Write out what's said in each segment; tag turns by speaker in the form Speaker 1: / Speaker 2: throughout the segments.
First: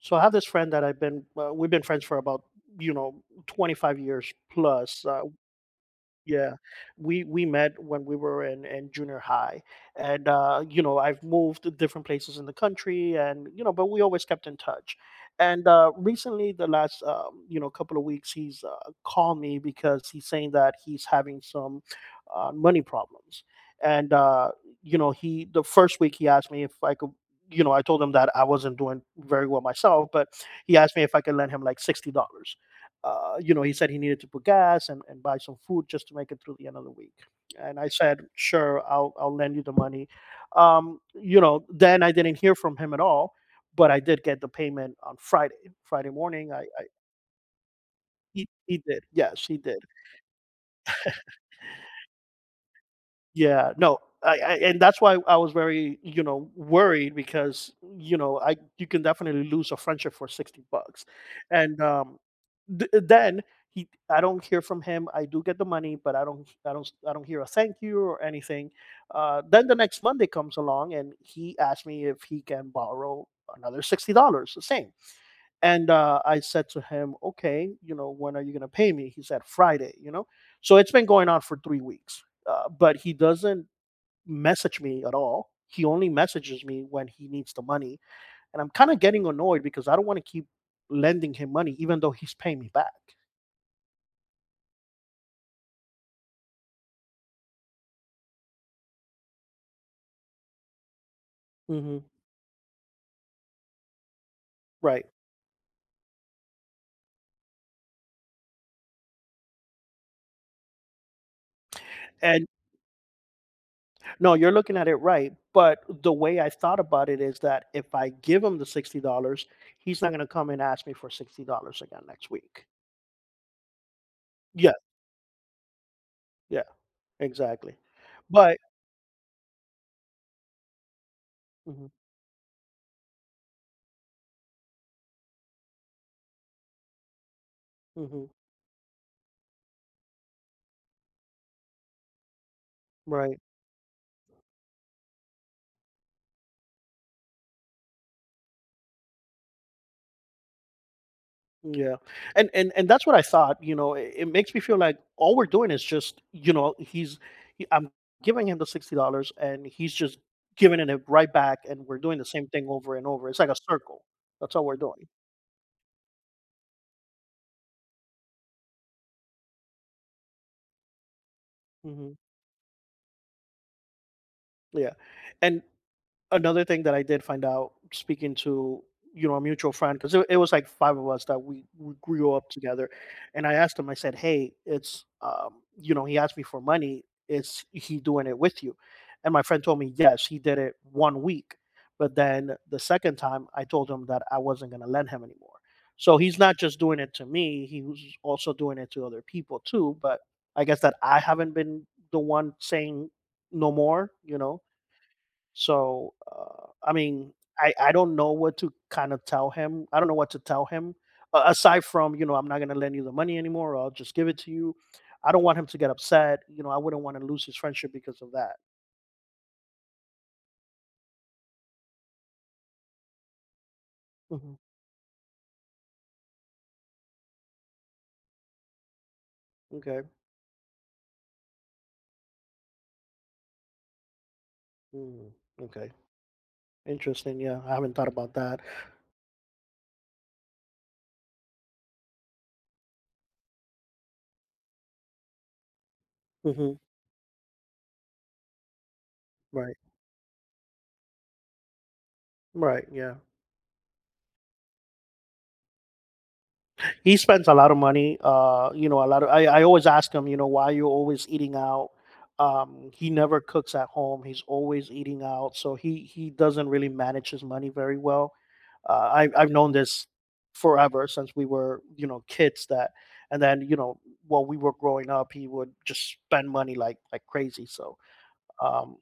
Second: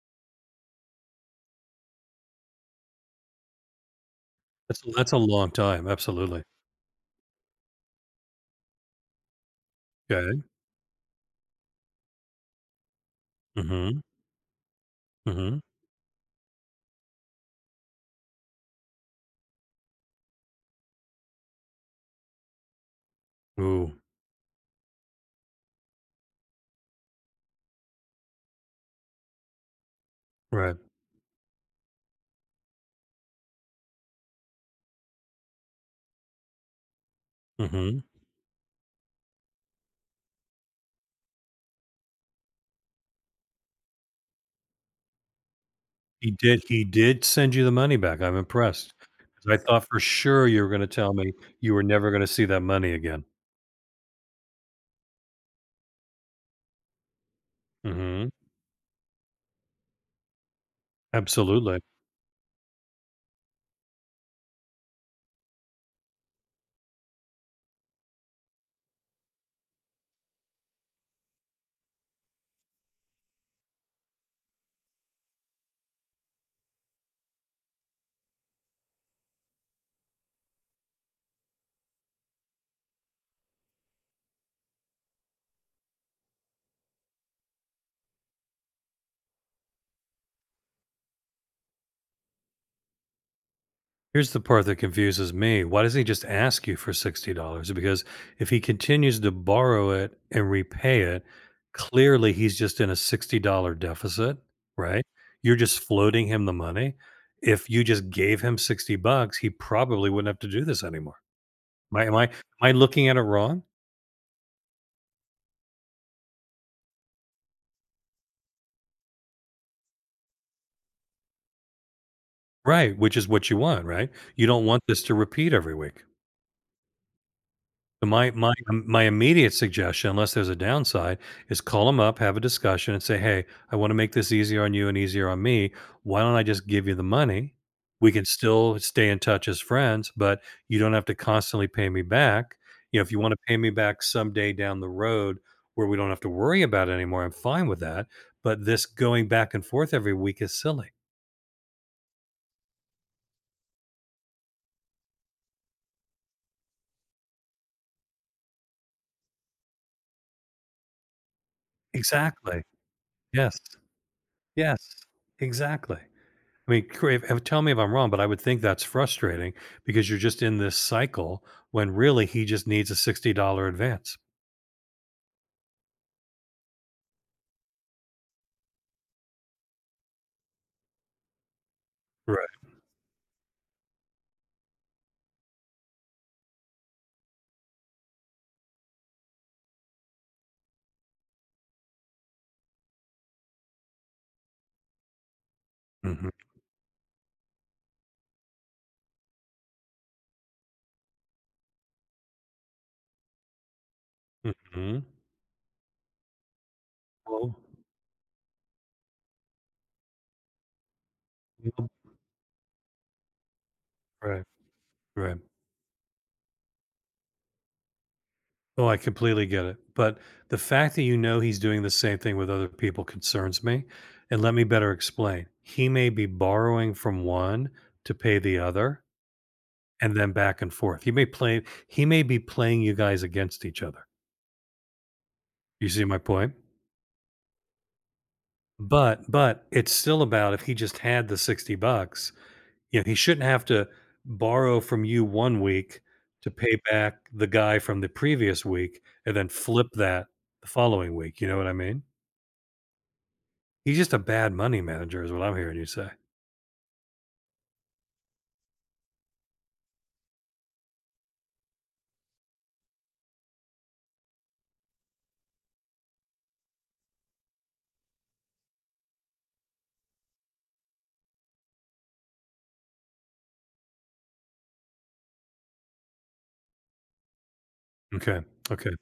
Speaker 1: So I have this friend that I've been we've been friends for about you know 25 years
Speaker 2: That's
Speaker 1: plus.
Speaker 2: that's a long time, absolutely.
Speaker 1: Yeah, we met when we were in junior high, and
Speaker 2: Okay.
Speaker 1: you know I've moved to different places in the country, and you know, but we
Speaker 2: Mhm,
Speaker 1: always kept in touch.
Speaker 2: mhm.
Speaker 1: And recently, the last you know couple of weeks, he's called me because he's saying that he's having some money problems,
Speaker 2: Ooh,
Speaker 1: and you know he the first week he asked me if I could. You know, I told him that I wasn't doing very well myself, but he
Speaker 2: right,
Speaker 1: asked me if I could lend him like $60 you know, he said he needed to put gas and buy some food just to make it through the end of the week. And I
Speaker 2: mhm.
Speaker 1: said, sure, I'll lend you the money. You know, then I didn't hear from him at all, but I did get the payment on Friday, Friday
Speaker 2: He
Speaker 1: morning.
Speaker 2: did
Speaker 1: I
Speaker 2: he did send you the money back, I'm
Speaker 1: he
Speaker 2: impressed,
Speaker 1: did. Yes,
Speaker 2: 'cause
Speaker 1: he
Speaker 2: I
Speaker 1: did.
Speaker 2: thought for sure you were gonna tell me you were never gonna see that money again.
Speaker 1: Yeah, no, I and that's why I was very, you know, worried because, you
Speaker 2: Mhm,
Speaker 1: know, I you can definitely lose a friendship for 60 bucks. And
Speaker 2: absolutely.
Speaker 1: th- then he I don't hear from him. I do get the money, but I don't hear a thank you or anything. Then the next Monday comes along and he asked me if he can borrow another $60, the same. And I said to him, "Okay, you know, when are you going to pay me?" He said, "Friday," you know. So it's been going on for 3 weeks but he doesn't message me at all. He only messages me when he needs the money, and I'm kind of getting annoyed because I don't want to keep lending him money even though he's paying me back.
Speaker 2: Here's the part that confuses me. Why doesn't he just ask you for $60? Because if he continues to borrow it and repay it,
Speaker 1: Hmm.
Speaker 2: clearly he's just in a $60 deficit, right?
Speaker 1: Right.
Speaker 2: You're just floating him the money. If you just gave him 60 bucks, he probably wouldn't have to do this anymore. Am I, am I, am
Speaker 1: And
Speaker 2: I looking at it wrong?
Speaker 1: no, you're looking at it right. But the way I thought about it is that if I give him the $60, he's not going to come and ask me for $60 again next week.
Speaker 2: Right, which is what you want, right? You don't
Speaker 1: Yeah.
Speaker 2: want this to repeat every week.
Speaker 1: Yeah. Exactly.
Speaker 2: So
Speaker 1: But,
Speaker 2: my immediate suggestion, unless there's a downside, is call
Speaker 1: mhm,
Speaker 2: them up, have a discussion, and say, "Hey, I want to make this easier on you and easier on me. Why don't I just give you the money? We can
Speaker 1: mhm,
Speaker 2: still stay in touch as friends, but you don't have to constantly pay me back. You know, if you want to
Speaker 1: right.
Speaker 2: pay me back someday down the road where we don't have to worry about it anymore, I'm fine with that. But this going back and forth every week is silly."
Speaker 1: Yeah. And that's what I thought, you know, it makes me feel like all we're doing is just, you know, I'm giving him the $60 and he's just giving it right back and we're doing the same
Speaker 2: Exactly.
Speaker 1: thing over and over. It's like a
Speaker 2: Yes.
Speaker 1: circle. That's all we're
Speaker 2: Yes.
Speaker 1: doing.
Speaker 2: Exactly. I mean, tell me if I'm wrong, but I would think that's frustrating because you're just in this cycle when
Speaker 1: Hmm.
Speaker 2: really he just needs a $60 advance.
Speaker 1: Yeah. And another thing that I did find out speaking to you know a mutual friend because it was like five of us that we grew up
Speaker 2: Right.
Speaker 1: together, and I asked him. I said, "Hey, it's you know," he asked me for money. Is he doing it with you? And my friend told me, "Yes, he did it one week." But then the second time, I told him that I wasn't going to lend him anymore. So he's
Speaker 2: Hmm.
Speaker 1: not just doing it to me; he was also doing it to other people too. But I guess that I haven't been the one saying no more. You know,
Speaker 2: Hmm.
Speaker 1: so, I mean,
Speaker 2: Well,
Speaker 1: I don't know what to kind of tell him. I don't know what to tell him a aside
Speaker 2: well,
Speaker 1: from, you know, "I'm not gonna lend you the money anymore, or I'll just give it
Speaker 2: right,
Speaker 1: to you." I
Speaker 2: right.
Speaker 1: don't want him to get upset, you know, I wouldn't wanna lose his friendship because of that.
Speaker 2: Oh, I completely get it. But the fact that you know he's doing the same thing with other people concerns me. And let
Speaker 1: Mhm,
Speaker 2: me better explain. He may be borrowing from one to pay the other
Speaker 1: okay.
Speaker 2: and then back and forth. He may be playing you guys against each other.
Speaker 1: Mm,
Speaker 2: You
Speaker 1: okay.
Speaker 2: see my point?
Speaker 1: Interesting, yeah, I haven't thought about that.
Speaker 2: But it's still about if he just had the 60 bucks, you know, he shouldn't have to borrow from you 1 week to pay
Speaker 1: Mhm,
Speaker 2: back the guy from the previous week and then
Speaker 1: right.
Speaker 2: flip that the following week, you know what I mean?
Speaker 1: Right, yeah.
Speaker 2: He's just a bad money manager is what I'm hearing you say.
Speaker 1: He spends a lot of money. You know, a lot of I always ask him, you know, why you always eating out. He never cooks at home. He's always eating out, so he doesn't really manage his money very well. I've known this forever since we were you know kids that, and then you know while we were growing up, he would just spend money like crazy. So
Speaker 2: Okay, okay.
Speaker 1: um,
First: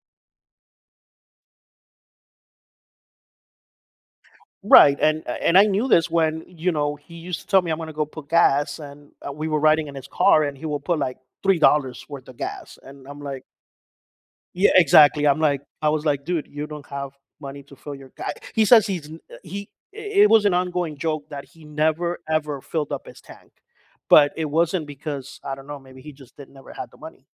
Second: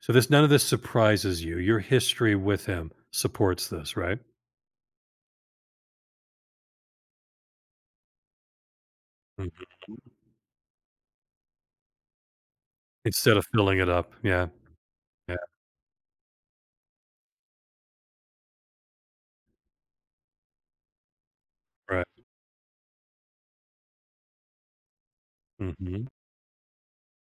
Speaker 2: So this none of this surprises you. Your history with him supports this, right?
Speaker 1: right, and I knew this when, you know, he used to tell me I'm gonna go put gas, and, we were
Speaker 2: Mhm.
Speaker 1: riding in his car, and he will put, like, $3 worth of gas, and I'm
Speaker 2: Instead
Speaker 1: like
Speaker 2: of filling it up. Yeah,
Speaker 1: yeah, exactly,
Speaker 2: yeah,
Speaker 1: I'm like I was like, "Dude, you don't have money to fill your gas. He says he it was an ongoing joke that he never
Speaker 2: right.
Speaker 1: ever filled up his tank, but it wasn't because, I don't know, maybe
Speaker 2: Mhm.
Speaker 1: he just didn't never had the money.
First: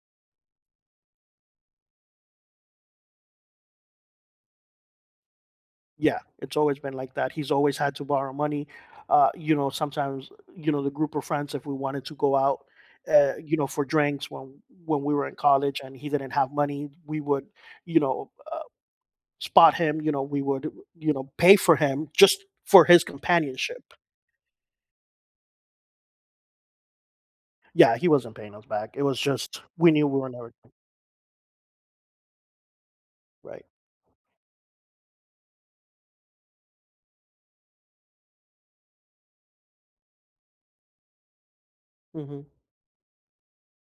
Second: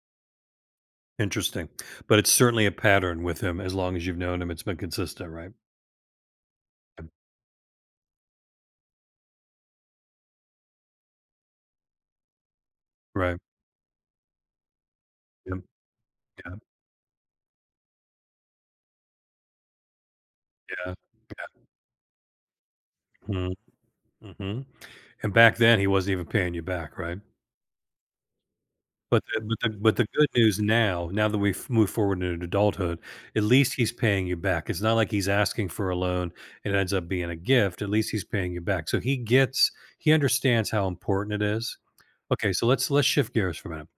Speaker 2: Interesting. But it's certainly a pattern with him as long as you've known him, it's been consistent, right?
Speaker 1: Yeah, it's always been like that. He's always had to borrow money. You know, sometimes you know the group of friends if we wanted to go out,
Speaker 2: Right.
Speaker 1: you know, for drinks when we were in
Speaker 2: Yep,
Speaker 1: college and he didn't have
Speaker 2: yeah,
Speaker 1: money, we would, you know, spot him. You know, we would,
Speaker 2: yeah.
Speaker 1: you know, pay for him just for his
Speaker 2: Mhm,
Speaker 1: companionship.
Speaker 2: mhm. And back then, he wasn't even paying you back, right?
Speaker 1: Yeah, he wasn't paying us back. It was
Speaker 2: But
Speaker 1: just we
Speaker 2: the
Speaker 1: knew we
Speaker 2: good
Speaker 1: were never
Speaker 2: news now that we've moved forward into adulthood, at
Speaker 1: right.
Speaker 2: least he's paying you back. It's not like he's asking for a loan, it ends up being a gift, at least he's paying you back. So he understands how important it is.
Speaker 1: Hmm.
Speaker 2: Okay, so let's shift gears for a minute.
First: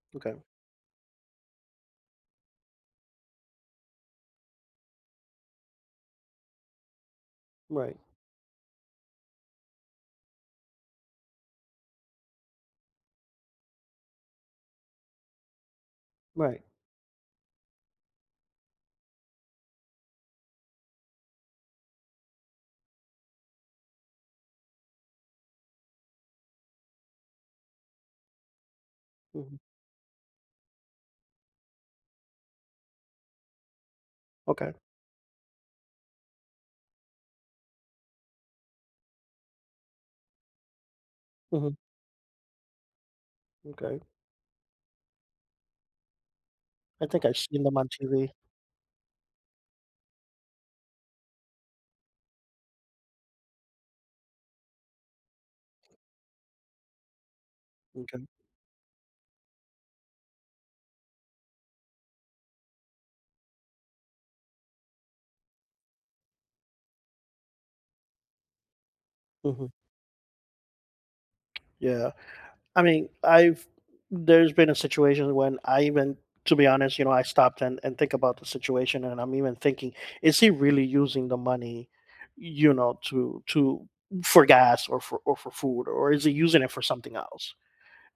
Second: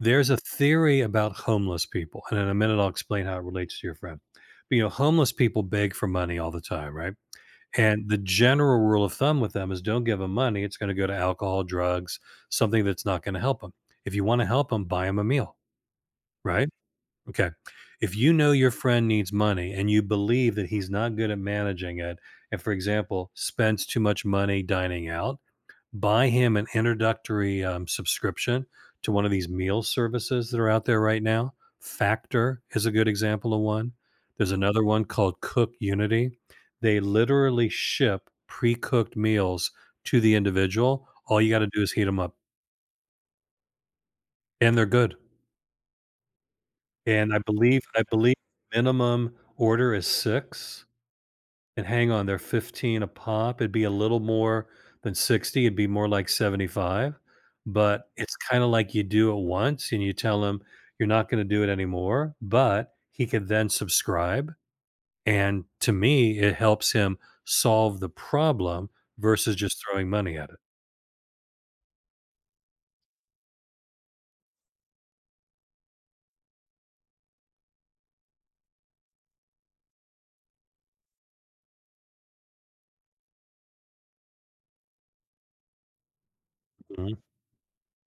Speaker 2: There's
Speaker 1: Okay.
Speaker 2: a theory about homeless people, and in a minute, I'll explain how it relates to your friend. But, you know, homeless people beg for money all the time, right?
Speaker 1: Right.
Speaker 2: And the general rule of thumb with them is don't give them money. It's going to go to alcohol, drugs, something that's not going to help them. If you want to help them, buy them a meal,
Speaker 1: Right.
Speaker 2: right? Okay. If you know your friend needs money and you believe that he's not good at managing it, and for example, spends too much money dining out, buy him an introductory subscription to one of these
Speaker 1: Hmm.
Speaker 2: meal services that are out there right now. Factor is a good example of one. There's
Speaker 1: Okay.
Speaker 2: another one called Cook Unity. They literally ship pre cooked meals to the individual. All you got to
Speaker 1: Hmm.
Speaker 2: do is heat them up,
Speaker 1: Okay.
Speaker 2: and they're good.
Speaker 1: I think
Speaker 2: And
Speaker 1: I've seen them on
Speaker 2: I
Speaker 1: TV.
Speaker 2: believe minimum order is six. And hang on, they're 15 a pop, it'd be a little more than 60, it'd be more like 75, but it's kinda like you do it once and you tell him you're not gonna do it anymore, but he could then subscribe, and to me, it helps him solve the problem versus
Speaker 1: Mhm.
Speaker 2: just throwing money at it.
Speaker 1: Yeah. I mean, I've there's been a situation when I even to be honest, you know, I stopped and think about the situation and I'm even thinking, is he really using the money, you know, to for gas or for food, or is he using it for
Speaker 2: Mhm.
Speaker 1: something else?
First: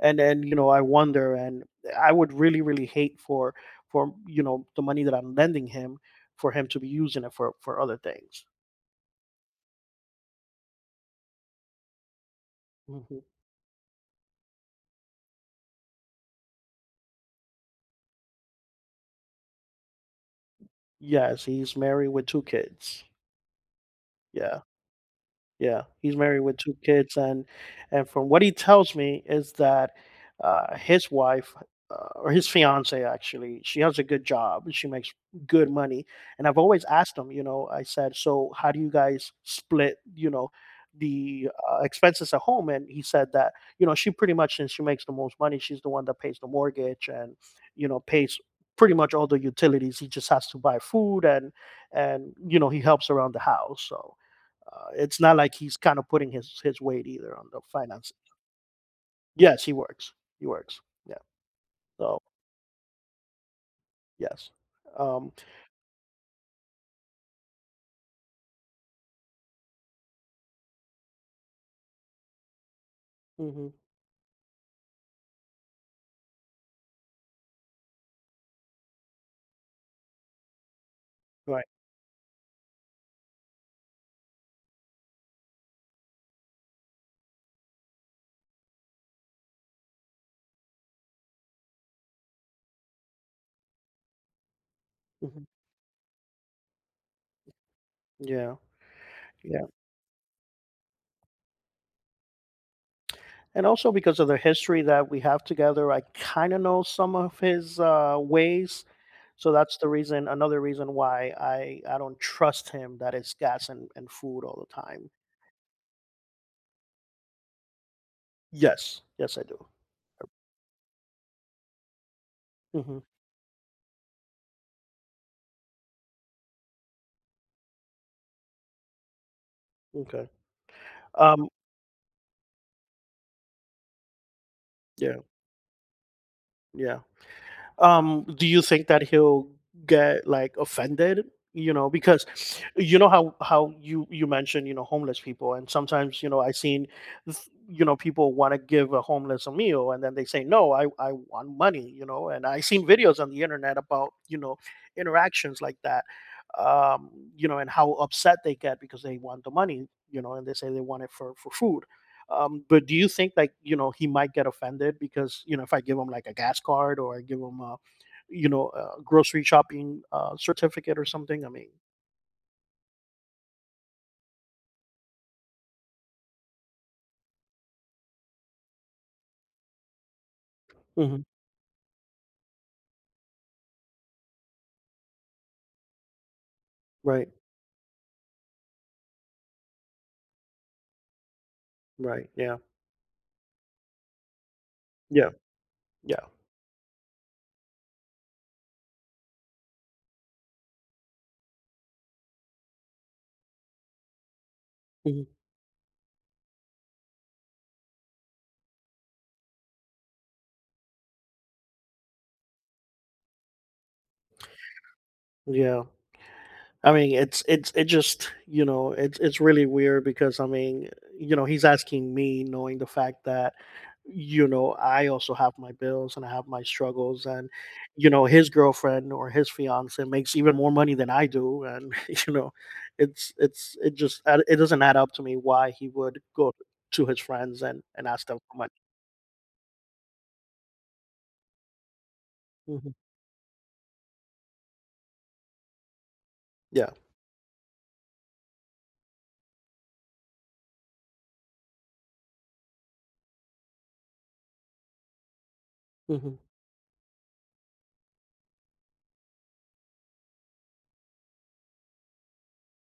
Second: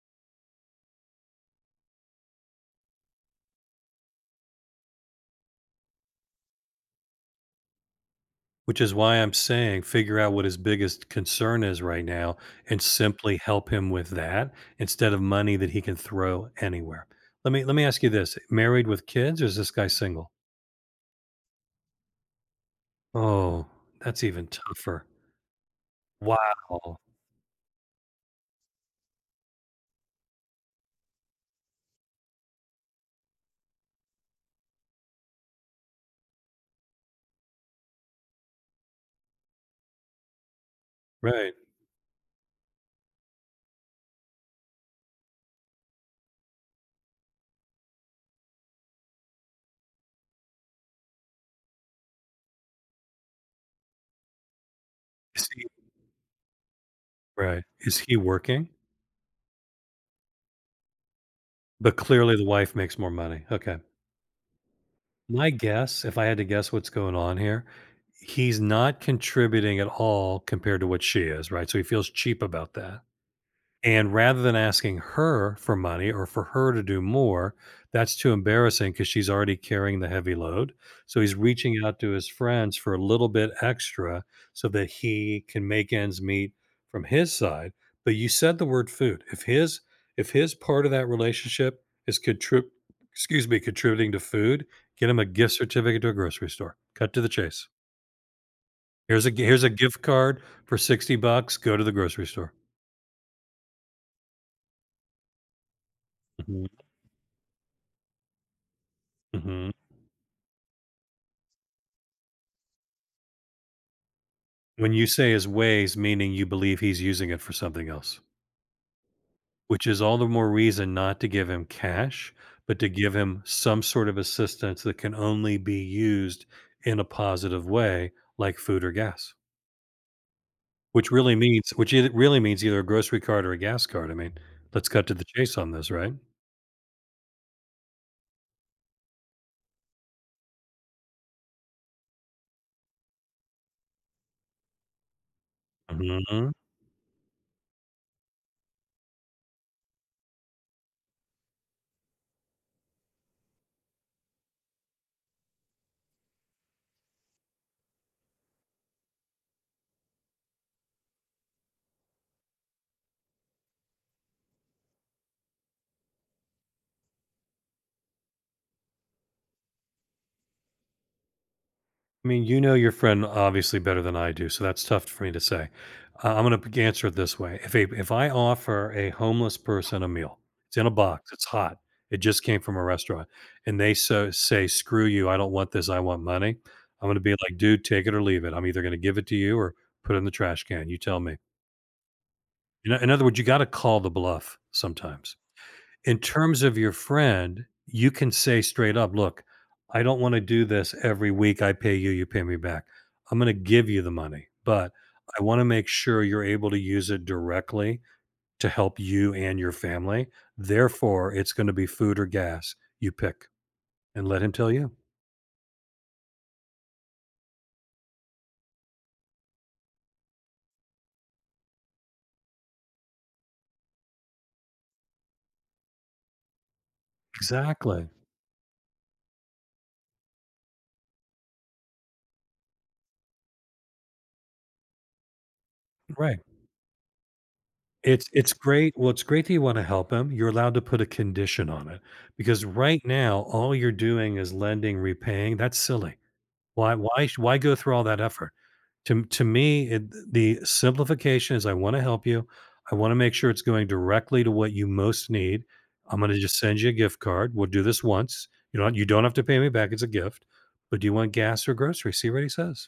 Speaker 1: And you know I wonder and I would really really hate for you know the money that I'm lending him for him to be using it for other things.
Speaker 2: Which is why I'm saying figure out what his biggest concern is right now and
Speaker 1: Mhm.
Speaker 2: simply help him with that instead of money that he can throw anywhere. Let me ask you this. Married with kids or is this guy single?
Speaker 1: Yes, he's married with two kids.
Speaker 2: Oh, that's even
Speaker 1: Yeah.
Speaker 2: tougher.
Speaker 1: Yeah, he's married with 2
Speaker 2: Wow.
Speaker 1: kids, and from what he tells me is that, his wife, or his fiance actually, she has a good job and she makes good money, and I've always asked him, you know, I said, "So how do you guys split, you know, the,
Speaker 2: Right.
Speaker 1: expenses at home?" And he said that, you know, she pretty much since she makes the most money, she's the one that pays the mortgage and, you know, pays pretty much all the utilities. He just has to buy food and, you know, he helps around the house, so it's not
Speaker 2: Is
Speaker 1: like he's
Speaker 2: he
Speaker 1: kind of putting his weight either on the
Speaker 2: right. Is
Speaker 1: finance.
Speaker 2: he working?
Speaker 1: Yes, he works. He works. Yeah.
Speaker 2: But
Speaker 1: So
Speaker 2: clearly the wife makes more money. Okay.
Speaker 1: yes. Um.
Speaker 2: My guess, if I had to guess what's going on here, he's not contributing at all compared to what she is, right? So he feels cheap about that.
Speaker 1: Hmm.
Speaker 2: And rather than asking her for money or for her to do more, that's too embarrassing because she's already carrying the heavy load. So he's
Speaker 1: Right.
Speaker 2: reaching out to his friends for a little bit extra so that he can make ends meet from his side. But you said the word food. If his part of that relationship is contrib excuse me, contributing to food, get him a
Speaker 1: Hmm.
Speaker 2: gift certificate to a grocery store. Cut to the chase.
Speaker 1: Yeah.
Speaker 2: Here's
Speaker 1: Yeah.
Speaker 2: a gift card for 60 bucks. Go to the grocery store.
Speaker 1: And also because of the history that we have together, I kind of
Speaker 2: Mhm,
Speaker 1: know some of his ways. So
Speaker 2: mhm.
Speaker 1: that's the reason. Another reason why I don't trust him that it's gas and food all the
Speaker 2: When you
Speaker 1: time.
Speaker 2: say his ways, meaning you believe he's using it for something else,
Speaker 1: Yes. Yes, I do.
Speaker 2: which is all the more reason not to give him cash, but to
Speaker 1: Hmm.
Speaker 2: give him some sort of assistance that can only be used in a positive way, like food or gas,
Speaker 1: Okay.
Speaker 2: which really
Speaker 1: Um.
Speaker 2: means, which it really means either a grocery card or a gas card. I mean, let's cut to
Speaker 1: Yeah.
Speaker 2: the chase on this, right?
Speaker 1: Yeah. Um, do you think that he'll get like offended you know because you know how you you mentioned you know homeless people and sometimes you know
Speaker 2: Mhm.
Speaker 1: th- you know people want to give a homeless a meal and then they say no I want money you know and I seen videos on the internet about you know interactions like that um you know and how upset they get because they want the money you know and they say they want it for food, but do you think like you know he might get offended because you know if I give him like a gas card or I give him a you know a grocery shopping certificate or something? I mean,
Speaker 2: I mean, you know your friend obviously better than I do, so that's tough for me to say. I'm going to answer it this way: if I offer a homeless person a meal, it's in a
Speaker 1: hmm,
Speaker 2: box, it's hot, it just came from a restaurant, and they say, "Screw you! I don't want this. I want money." I'm going to
Speaker 1: right,
Speaker 2: be like, "Dude, take it or leave it. I'm either going to give it to you or put it in the trash can. You tell me."
Speaker 1: right, yeah,
Speaker 2: You know, in other words, you got to call the bluff
Speaker 1: yeah,
Speaker 2: sometimes. In
Speaker 1: yeah,
Speaker 2: terms of your friend, you can say straight up, "Look, I don't wanna do this every week, I pay you, you pay me back. I'm gonna give you the money, but
Speaker 1: mhm,
Speaker 2: I wanna make sure you're able to use it directly to help you and your family. Therefore, it's gonna be food or gas. You pick." And let him tell you.
Speaker 1: yeah. I mean, it's it just you know it's really weird because I mean you know he's asking me knowing the fact that you know I also have my bills and I have my struggles and you
Speaker 2: Exactly.
Speaker 1: know his girlfriend or his fiance makes even more money than I do and you know it's it just it doesn't add up to me why he would
Speaker 2: Right.
Speaker 1: go to his friends and ask them
Speaker 2: It's
Speaker 1: for money.
Speaker 2: great Well, it's great that you wanna help him. You're allowed to put a condition on it because
Speaker 1: Hmm.
Speaker 2: right now, all you're doing is lending, repaying. That's silly.
Speaker 1: Yeah.
Speaker 2: Why go through all that effort? To me, it the simplification is I wanna help you. I wanna make sure it's going directly to what you most need. I'm gonna
Speaker 1: Hmm.
Speaker 2: just send you a gift card. We'll do this once. You don't have to pay me back, it's a gift. But do you want gas or groceries? See what he says.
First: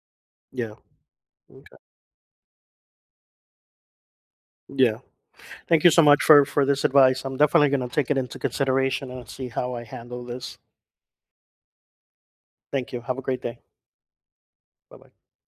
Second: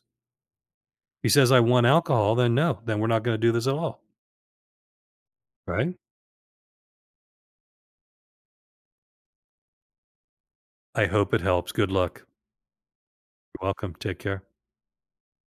Speaker 1: Yeah.
Speaker 2: He says, "I
Speaker 1: Okay.
Speaker 2: want alcohol," then no, then we're not gonna do this at all,
Speaker 1: Yeah. Thank you
Speaker 2: right?
Speaker 1: so much for this advice. I'm definitely going to take it into consideration and see how I handle this.
Speaker 2: I hope it helps. Good luck.
Speaker 1: Thank you. Have a great day.
Speaker 2: You're welcome. Take care.
Speaker 1: Bye-bye.